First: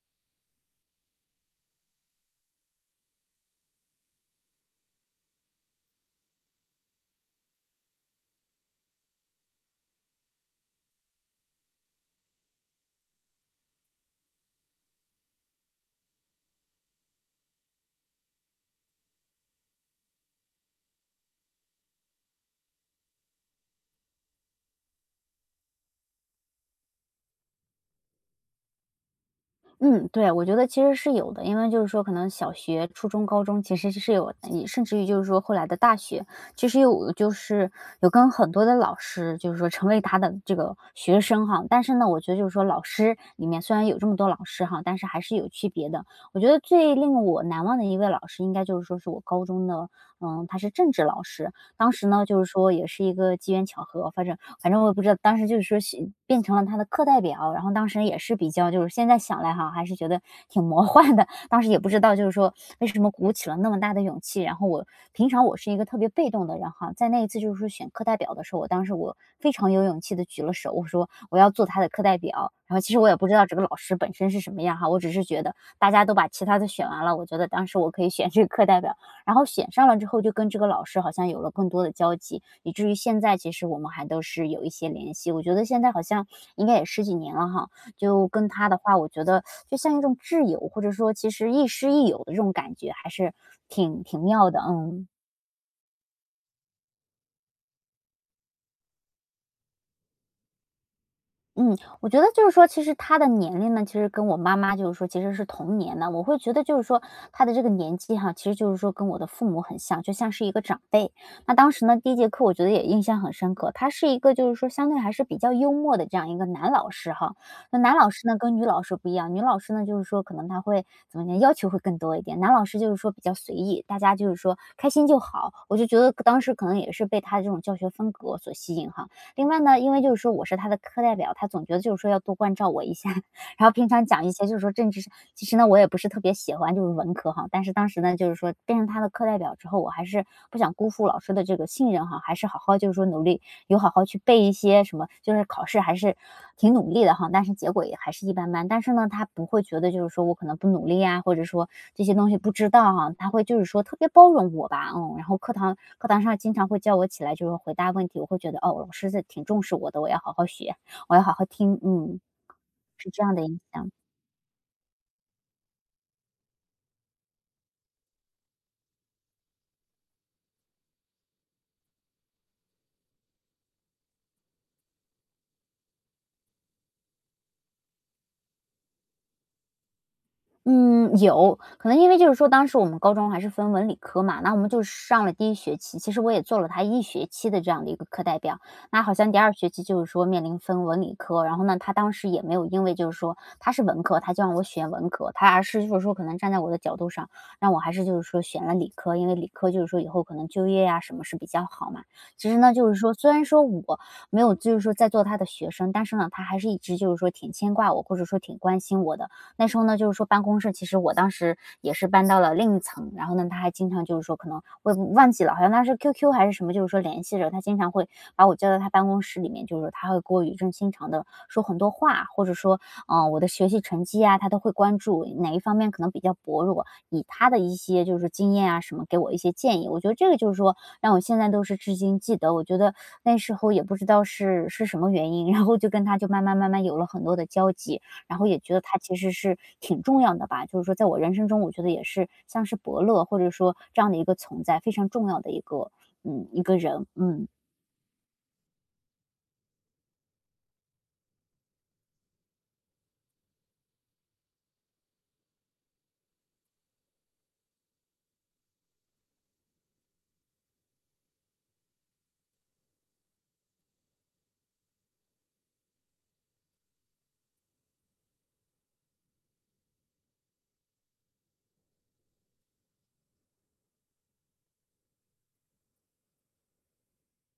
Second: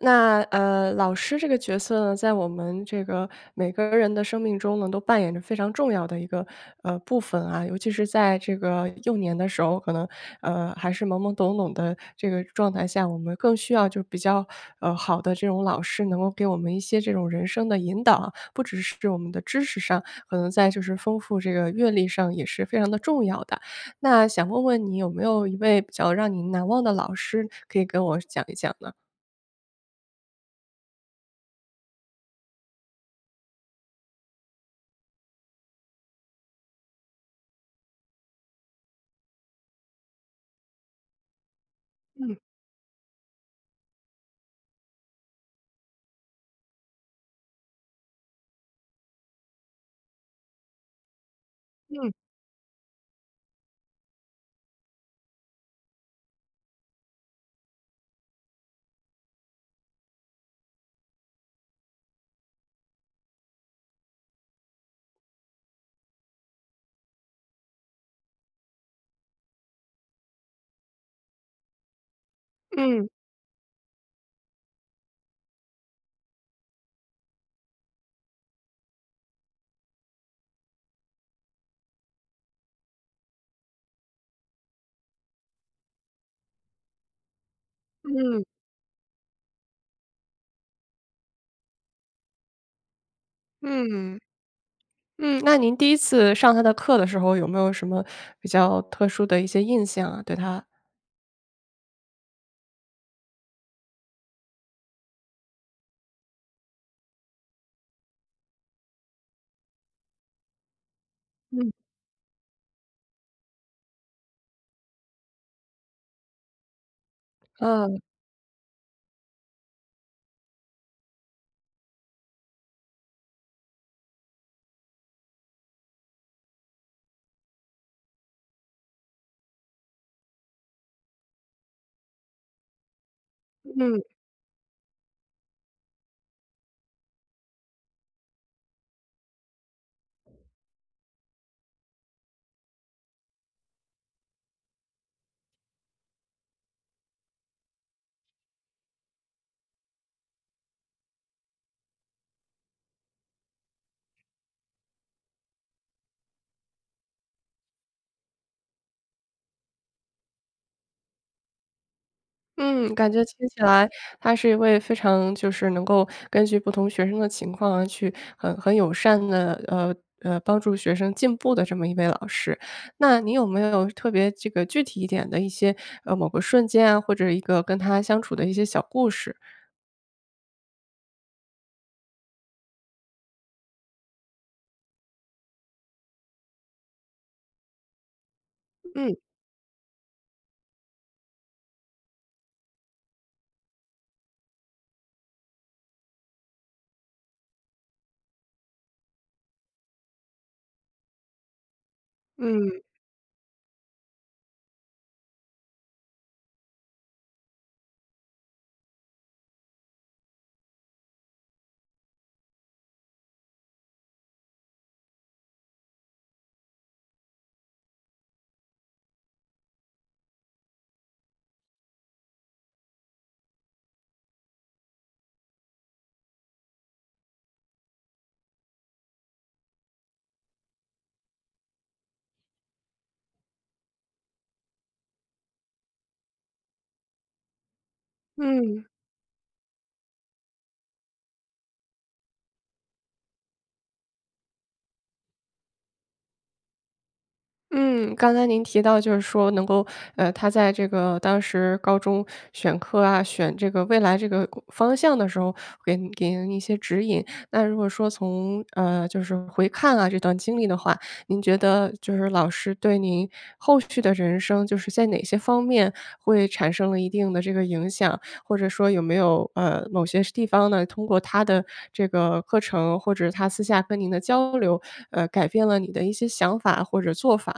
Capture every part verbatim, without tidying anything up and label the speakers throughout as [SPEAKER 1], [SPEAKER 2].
[SPEAKER 1] 那呃，老师这个角色呢，在我们这个每个人的生命中呢，都扮演着非常重要的一个呃部分啊。尤其是在这个幼年的时候，可能呃还是懵懵懂懂的这个状态下，我们更需要就比较呃好的这种老师，能够给我们一些这种人生的引导啊，不只是我们的知识上，可能在就是丰富这个阅历上也是非常的重要的。那想问问你有没有一位比较让你难忘的老师，可以跟我讲一讲呢？
[SPEAKER 2] 嗯，对，我觉得其实是有的，因为就是说可能小学、初中、高中其实是有，你甚至于就是说后来的大学，其实有就是有跟很多的老师，就是说成为他的这个学生哈。但是呢，我觉
[SPEAKER 1] 嗯。
[SPEAKER 2] 得就是说老师里面虽然有这么多老师哈，但是还是有区别的。我觉得最令我难忘的一位老师，应该就是说是我高中的，嗯，他是政治老师。当时
[SPEAKER 1] 嗯。
[SPEAKER 2] 呢，就是说也是一个机缘巧合，反正反正我也不知道，当时就是说是变成了他的课代表，然后当时也是比较就是现在想来哈，还是觉得挺魔幻的。当时也不知道就是说为什么鼓起了那么大的勇气，然后我平常我是一个特别被动的人哈，在那一次就是说选课代表的时候，我当时我非常有勇气的举了手，我说我要做他的课代表。然后其实
[SPEAKER 1] 嗯。
[SPEAKER 2] 我也不知道这个老师本身是什么样哈，我只是觉得大家都把其他的选完了，我觉得当时我可以选这个课代表，然后选上了之后，就跟这个老师好像有了更多的交集，以至于现在其实我们还都是有一些联系。我觉得现在好像应该也十几年了哈，就跟他的话，我觉得就像一种挚友，或者说其实亦师亦友的这种感觉，还是挺
[SPEAKER 1] 嗯。
[SPEAKER 2] 挺妙的，嗯。
[SPEAKER 1] 嗯。那您第一次上他的课的时候，有没有什么比较特殊的一些印象啊，对他？
[SPEAKER 2] 嗯，我觉得就是说，其实他的年龄呢，其实跟我妈妈就是说其实是同年的。我会觉得就是说他的这个年纪哈，其实就是说跟我的父母很像，就像是一个长辈。那
[SPEAKER 1] 嗯。
[SPEAKER 2] 当时呢，第一节课我觉得也印象很深刻，他是一个就是说相对还是比较幽默的这样一个男老师哈。那男
[SPEAKER 1] 嗯。
[SPEAKER 2] 老师呢跟女老师不一样，女老师呢就是说可能他会怎么讲，要求会更多一点，男老师就是说比较随意，大家就是说开心就好。我就觉得当时可能也是被他的这种教学风格所吸引哈。另外呢，因为就是说我是他的课代表，他总觉得就是说要多关照我一下，然后平
[SPEAKER 1] 嗯。
[SPEAKER 2] 常讲一些就是说政治上其实呢，我也不是特别喜欢就是文科哈，但是当时呢，就是说变成他的课代表之后，我还是不想辜负老师的这个信任哈，还是好好就是说努力有好好去背一些什么，就是考试还是挺努力的哈，但是结果也还是一般般。但是呢，他不会觉得就是说我可能不努力啊，或者说这些东西不知道哈，他会就是说特别包容我吧，嗯。然后课堂课堂上经常会叫我起来就是回答问题，我会觉得哦，老师这挺重视我的，我要好好学，我要好好听，嗯，
[SPEAKER 1] 嗯。感
[SPEAKER 2] 是这
[SPEAKER 1] 觉
[SPEAKER 2] 样的
[SPEAKER 1] 听起
[SPEAKER 2] 影
[SPEAKER 1] 来
[SPEAKER 2] 响。
[SPEAKER 1] 他是一位非常就是能够根据不同学生的情况啊，去很很友善的呃，呃，帮助学生进步的这么一位老师。那你有没有特别这个具体一点的一些，呃，某个瞬间啊，或者一个跟他相处的一些小故事？
[SPEAKER 2] 嗯，有可能因为就是说，当时我们高中还是分文理科嘛，那我们就上了第一学期，其实我也做了他一学期的这样的一个课代表。那好
[SPEAKER 1] 嗯。
[SPEAKER 2] 像第二学期就是说面临分文理科，然后呢，他当时也没有因为就是说他是文科，他就让我选文科，他而是就是说可能站在我的角度上，让我还是就是说选了理科，因为理科就是说以后可能就业呀、什么是比较好嘛。其实呢，
[SPEAKER 1] 嗯。
[SPEAKER 2] 就是说虽然说我没有就是说在做他的学生，但是呢，他还是一直就是说挺牵挂我，或者说挺关心我的。那时候呢，就是说办公室，其实我当时也是搬到了另一层，然后呢，他还经常就是说可能我也忘记了，好像他是 Q Q 还是什么，就是说联系着他，经常会把我叫到他办公室里面，就是说他会给我语重心长的说很多话，或者说，嗯、我的学习成绩啊，他都会关注哪一方面可能比较薄弱，以他的一些就是经验啊什么给我一些建议。我觉得这个就是说让我现在都是至今记得。我觉得那时候也不知道是是什么原因，然后就跟他就慢慢慢慢有了很多的交集。然后也觉得
[SPEAKER 1] 嗯。
[SPEAKER 2] 他其实是挺重要的吧，就是说在我人生中，我觉得也是像是伯乐或者说这样的一个存在，非常重要的一个嗯一个人，嗯。
[SPEAKER 1] 嗯，刚才您提到就是说能够，呃，他在这个当时高中选课啊，选这个未来这个工方向的时候，给您给您一些指引。那如果说从，呃，就是回看啊这段经历的话，您觉得就是老师对您后续的人生，就是在哪些方面会产生了一定的这个影响？或者说有没有呃某些地方呢，通过他的这个课程或者他私下跟您的交流，呃，改变了你的一些想法或者做法呢？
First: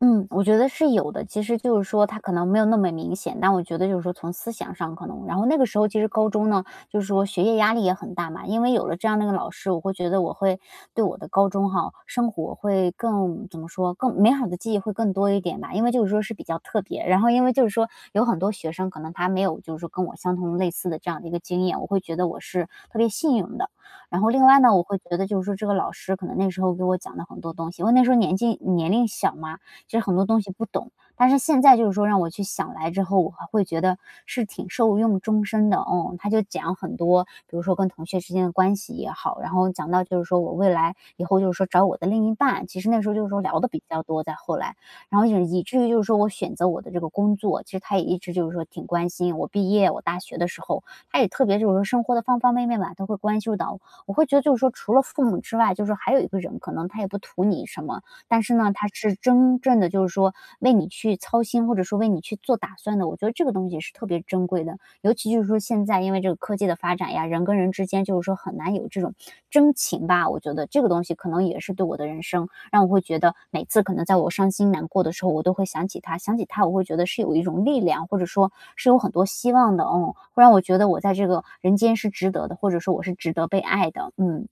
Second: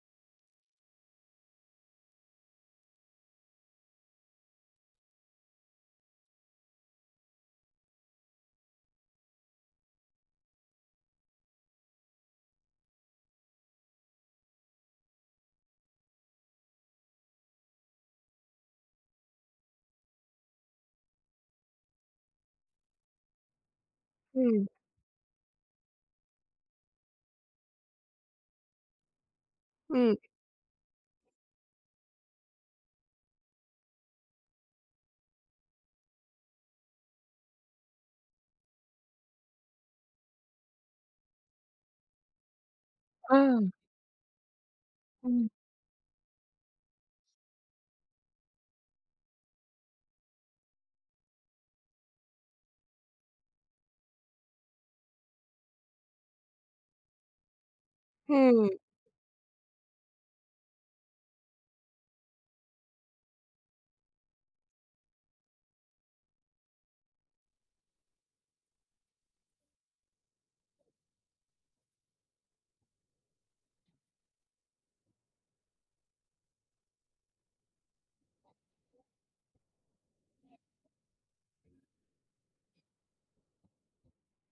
[SPEAKER 2] 嗯，我觉得是有的。其实就是说他可能没有那么明显，但我觉得就是说从思想上可能然后那个时候其实高中呢，就是说学业压力也很大嘛，因为有了这样的一个老师，我会觉得我会对我的高中哈，生活会更怎么说，更美好的记忆会更多一点吧。因为就是说是比较特别，然后因为就是说有很多学生可能他没有就是说跟我相同类似的这样的一个经验，我会觉得我是特别幸运的。然后另外
[SPEAKER 1] 嗯。
[SPEAKER 2] 呢，我会觉得就是说这个老师可能那时候给我讲的很多东西，因为那时候年纪年龄小嘛，其实很
[SPEAKER 1] 嗯。
[SPEAKER 2] 多东西不懂。但是现在就是说让我去想来之后，我还会觉得是挺受用终身的。哦，他就讲很多，比如说跟同学之间的关系也好，然后讲到就是说我未来以后就是说找我的另一半，其实那时候就是
[SPEAKER 1] 啊。
[SPEAKER 2] 说聊的比较多，在后来，然后
[SPEAKER 1] 嗯。
[SPEAKER 2] 以以至于就是说我选择我的这个工作，其实他也一直就是说挺关心我毕业，我大学的时候，他也特别就是说生活的方方面面吧，都会关注到我。我会觉得就是说，除了父母之外，就是说还有一个人，可能他也不图你什么，但是
[SPEAKER 1] 嗯。
[SPEAKER 2] 呢，它是真正的就是说为你去操心，或者说为你去做打算的，我觉得这个东西是特别珍贵的。尤其就是说现在因为这个科技的发展呀，人跟人之间就是说很难有这种真情吧，我觉得这个东西可能也是对我的人生，让我会觉得每次可能在我伤心难过的时候，我都会想起他，想起他我会觉得是有一种力量，或者说是有很多希望的，嗯，会让我觉得我在这个人间是值得的，或者说我是值得被爱的，嗯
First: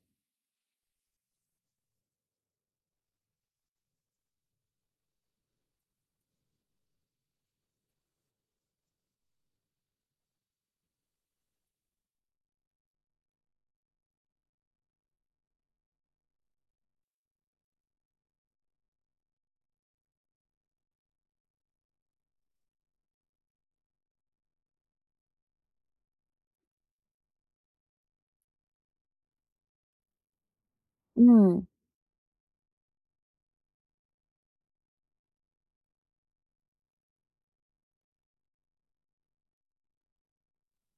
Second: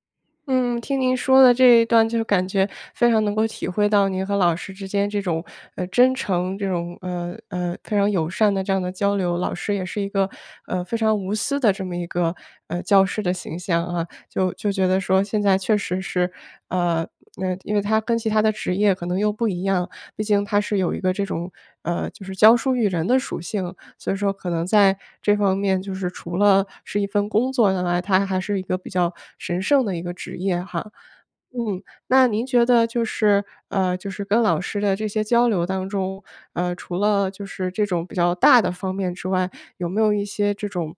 [SPEAKER 1] 嗯，听您说的这一段就感觉非常能够体会到您和老师之间这种，呃，真诚，这种，呃，呃，非常友善的这样的交流。老师也是一个，呃，非常无私的这么一个，呃，教师的形象啊。就就觉得说现在确实是，呃，那因为他跟其他的职业可能又不一样，毕竟他是有一个这种，呃，就是教书育人的属性。所以说可能在这方面，就是除了是一份工作以外，它还是一个比较神圣的一个职业哈。
[SPEAKER 2] 嗯
[SPEAKER 1] 嗯。那您觉得就是呃，就是跟老师的这些交流当中，呃，除了就是这种比较大的方面之外，有没有一些这种，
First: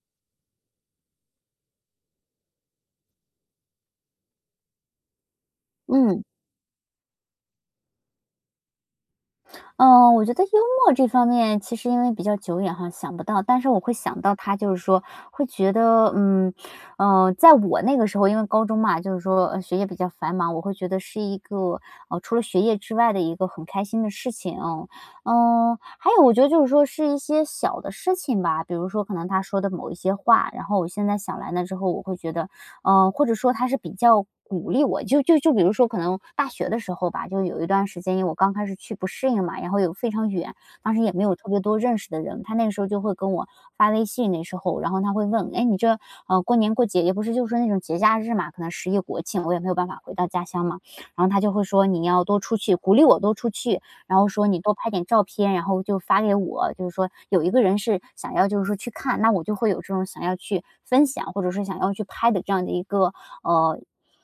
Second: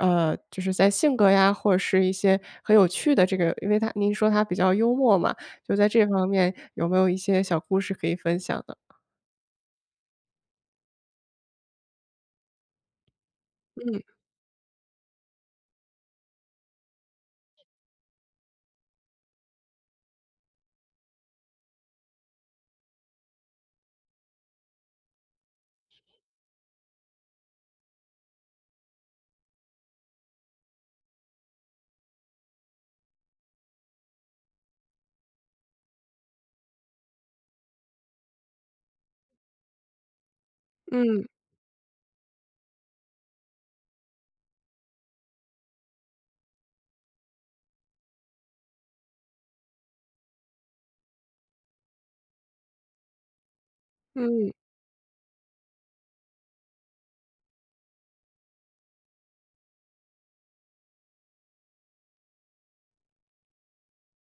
[SPEAKER 1] 呃，就是在性格呀，或者是一些很有趣的这个，因为他您说他比较幽默嘛，就在这
[SPEAKER 2] 嗯。
[SPEAKER 1] 方面有没有一些小故事可以分享的？
[SPEAKER 2] 嗯，我觉得幽默这方面其实因为比较久远哈，想不到，但是我会
[SPEAKER 1] 嗯。
[SPEAKER 2] 想到他，就是说会觉得，嗯，嗯，在我那个时候，因为高中嘛，就是说呃学业比较繁忙，我会觉得是一个呃除了学业之外的一个很开心的事情。嗯，嗯还有我觉得就是说是一些小的事情吧，比如说可能他说的某一些话，然后我现在想来那之后，我会觉得嗯，呃或者说他是比较鼓励我，就就就比如说可能大学的时候吧，就有一段时间，因为我刚开始去不适应嘛，然后又非常远，当时也没
[SPEAKER 1] 嗯。
[SPEAKER 2] 有特别多认识的人，他那个时候就会跟我发微信，那时候，然后他会问，哎，你这呃过年过节也不是就是那种节假日嘛，可能十一国庆我也没有办法回到家乡嘛，然后他就会说你要多出去，鼓励我多出去，然后说
[SPEAKER 1] 嗯。
[SPEAKER 2] 你多拍点照片，然后就发给我。就是说有一个人是想要就是说去看，那我就会有这种想要去分享，或者是想要去拍的这样的一个呃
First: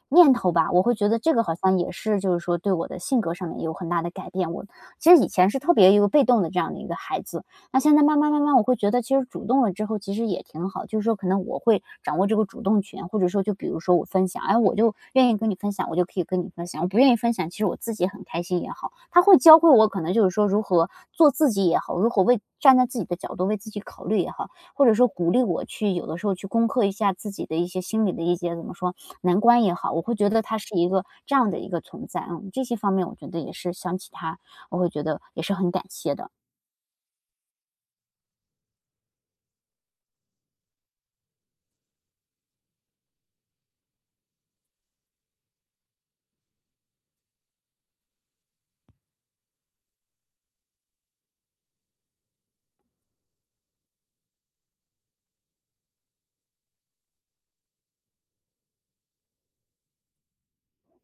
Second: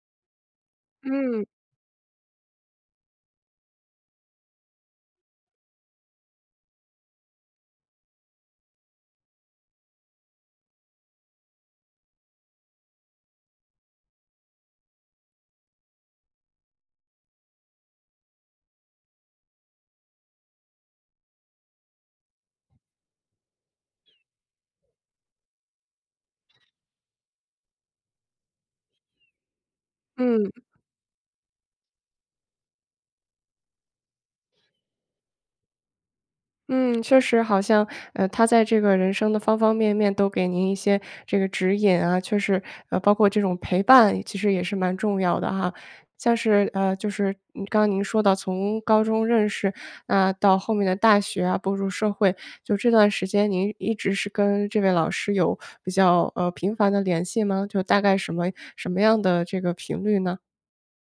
[SPEAKER 2] 念头吧。我会觉得这
[SPEAKER 1] 嗯。
[SPEAKER 2] 个
[SPEAKER 1] 嗯。
[SPEAKER 2] 好像也是就是说对我的性格上面有很大的改变。我其实以前是特别一个被动的这样的一个孩子，那现在慢慢慢慢，我会觉得其实主动了之后，其实也挺好。就是说，可能我会掌握这个主动权，或者说，就比如说我分享，哎，我就愿意跟你分享，我就可以跟你分享；我不愿意分享，其实我自己很开心也好。他会教会我，可能就是说如何做自己也好，如何为站在自己的角度为自己考虑也好，或者说鼓励我去有的时候去攻克一下自己的一些心理的一些怎么说难关也好，我会觉得
[SPEAKER 1] 嗯。
[SPEAKER 2] 他是一个这样的一个存在。嗯，这些方面我觉得也是想起他，我会觉得也是很感谢的。
[SPEAKER 1] 嗯，确实好像，呃，他在这个人生的方方面面都给您一些这个指引啊，确实，呃，包括这种陪伴，其实也是蛮重要的哈。像是，呃，就是嗯刚刚您说到从高中认识，那、到后面的大学啊，步入社会，就这段时间您一直是跟这位老师有比较呃频繁的联系吗？就大概什么什么样的这个频率呢？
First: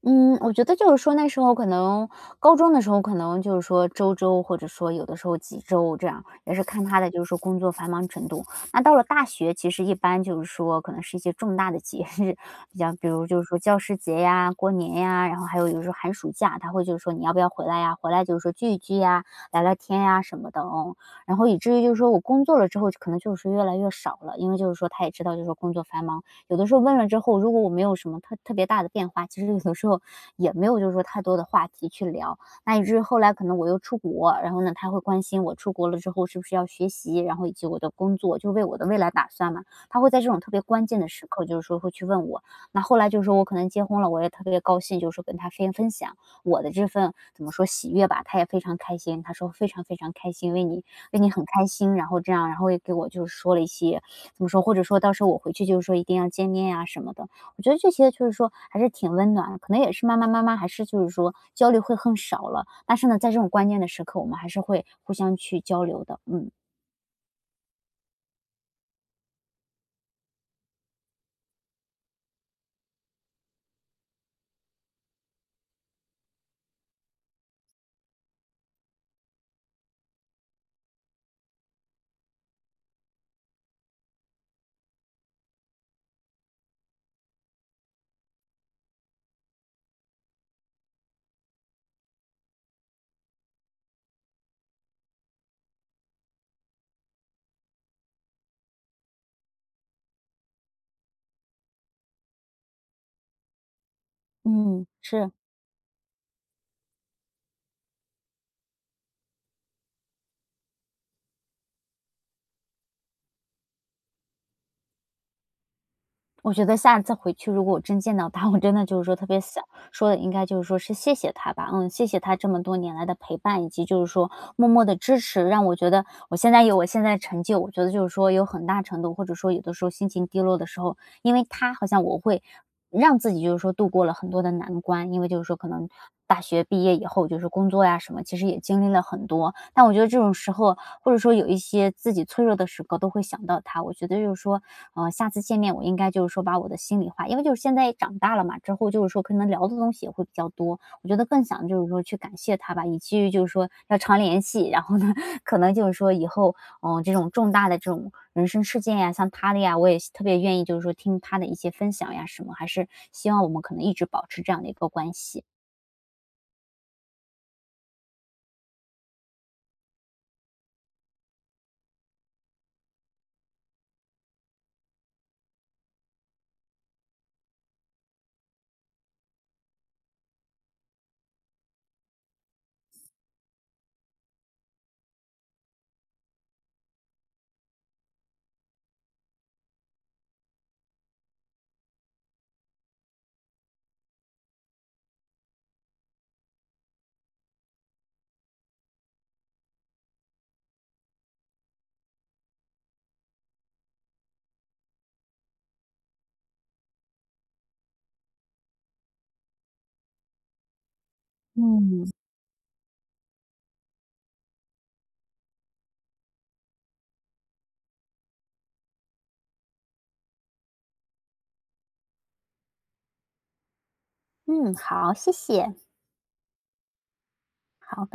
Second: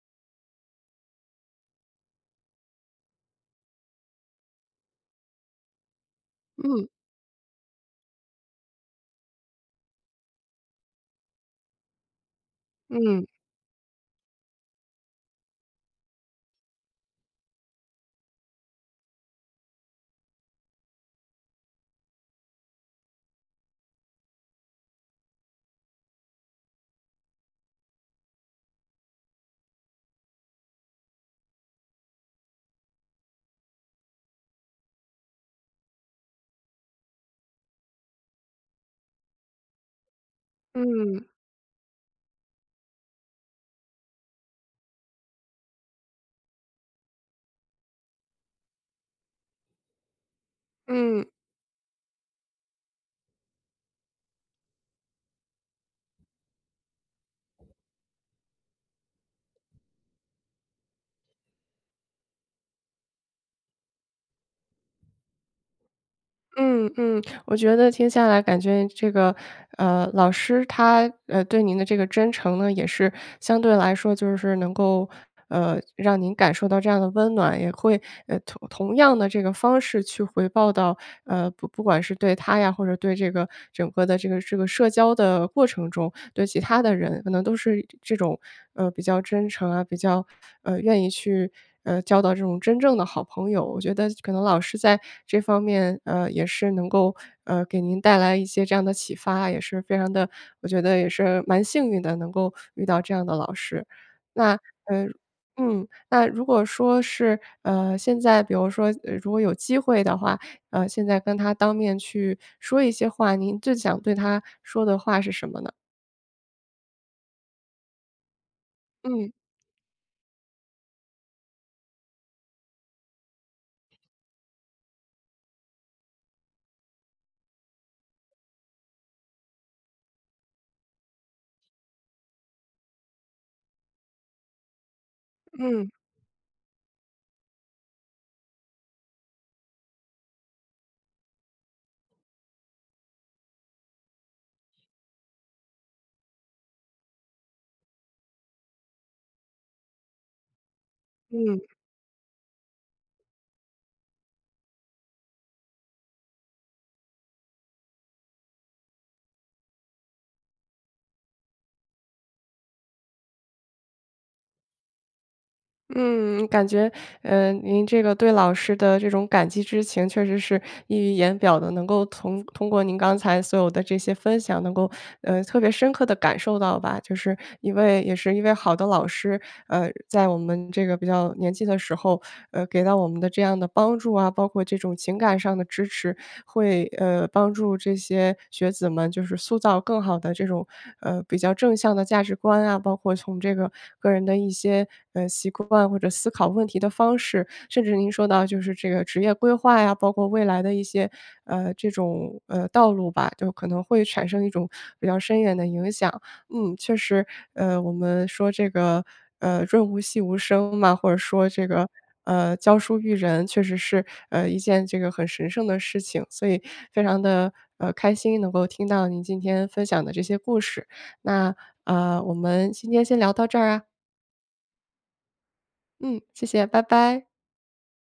[SPEAKER 2] 嗯，我觉得就是说那时候可能高中的时候，可能就是说周周或者说有的时候几周这样，也是看
[SPEAKER 1] 嗯。
[SPEAKER 2] 他的就是说工作繁忙程度。那到了大学，其实一般就是说可能是一些重大的节日，比较比
[SPEAKER 1] 嗯。
[SPEAKER 2] 如就是说教师节呀、过年呀，然后还有有时候寒暑假，他会就是说你要不要回来呀？回来就是说聚一聚呀，聊聊天呀什么的哦。然后以至于就是说我工作了之后，可能就是越来越少了，因为就是说他也知道就是说工作繁忙。有的时候问了之后，如果我没有什么特特别大的变化，其实有的时候也没有就是说太多的话题去聊。那以至于后来可能我又出国，然后呢，他会关心我出国了之后是不是要学习，然后以及我的工作，就为我的未来打算嘛。他会在这种特别关键的
[SPEAKER 1] 嗯。
[SPEAKER 2] 时刻，就是说会去问我。那后来就是说我可能结婚了，我也特别高兴，就是说跟他分分享我的这份怎么说喜悦吧，他也非常开心。他说非常非常开心，为你为
[SPEAKER 1] 嗯。
[SPEAKER 2] 你很开心，然后这样，然后也给我就是说了一些怎么说，或者说到时候我回去就是说一定要见面呀什么的。我觉得这些就是说还是挺温暖的，可能也是慢慢慢慢还是就是说交流会更少了，但是呢，在这种关键的时刻，我们还是会互相去交流的。嗯
[SPEAKER 1] 嗯。嗯，我觉得听下来感觉这个，呃，老师他，呃，对您的这个真诚呢，也是相对来说就是能够，呃，让您感受到这样的温暖，也会，呃，同同样的这个方式去回报到，呃，不不管是对他呀，或者对这个整个的这个这个社交的过程中，对其他的人，可能都是这种，呃，比较真诚啊，比较，呃，愿意去呃，交到这种真正的好朋友。我觉得可能老师在这方面，呃，也是能够，呃，给您带来一些这样的启发，也是非常的，我觉得也是蛮幸运的，能够遇到这样的老师。那，
[SPEAKER 2] 嗯，
[SPEAKER 1] 呃
[SPEAKER 2] 是，
[SPEAKER 1] 嗯，那如果说是，呃，现在比如说，呃，如果有机会的话，呃，现在跟他当面去说一些话，您最想对他说的话是什么呢？
[SPEAKER 2] 我觉得下次回去如果我真见到他，我真的就是说特
[SPEAKER 1] 嗯。
[SPEAKER 2] 别想说的，应该就是说是谢谢他吧，嗯，谢谢他这么多年来的陪伴，以及就是说默默的支持，让我觉得我现在有我现在的成就，我觉得就是说有很大程度，或者说有的时候心情低落的时候，因为他好像我会让自己就是说度过了很多的难关，因为就是说可能
[SPEAKER 1] 嗯。
[SPEAKER 2] 大学毕业以后，就是工作呀什么，其实也经历了很多。但我觉得这种时候，或者说有一些自己脆弱的时刻，都会想到他。我觉得就是说，呃，下次见面我应该就是说把我的心里话，因为就是现在也长大了嘛，之后就是说可能聊的东西也会比较多，我觉得更
[SPEAKER 1] 嗯。
[SPEAKER 2] 想就是说去感谢他吧，以至于就是说要常联系，然后呢，可能就是说以后，嗯，这种重大的这种人生事件呀，像他的呀，我也特别愿意就是说听他的一些分享呀什么，还是希望我们可能一直保持这样的一个关系。
[SPEAKER 1] 嗯，感觉，呃，您这个对老师的这种感激之情确实是溢于言表的，能够从通过您刚才所有的这些分享，能够，呃，特别深刻的感受到吧，就是一位也是一位好的老师，呃，在我们这个比较年纪的时候，呃，给到我们的这样的帮助啊，包括这种情感上的支持，会呃帮助这些学子们就是塑造更好的这种呃比较正向的价值观啊，包括从这个个人的一些呃习惯或者思考问题的方式，甚至您说到就是这个职业规划呀，包括未来的一些呃这种呃道路吧，就可能会产生一种比较深远的影响。嗯，确实，呃，我们说这个，呃，润物细无声嘛，或者说这个，
[SPEAKER 2] 嗯。
[SPEAKER 1] 呃，教书育人，确实是，呃，一件这个很神圣的事情，所以非常的，呃，开心能够听到您今天分享的这些故事。那，呃，我们今天先聊到这儿啊。
[SPEAKER 2] 嗯，好，谢谢，
[SPEAKER 1] 嗯，谢谢，拜拜。
[SPEAKER 2] 好，拜拜。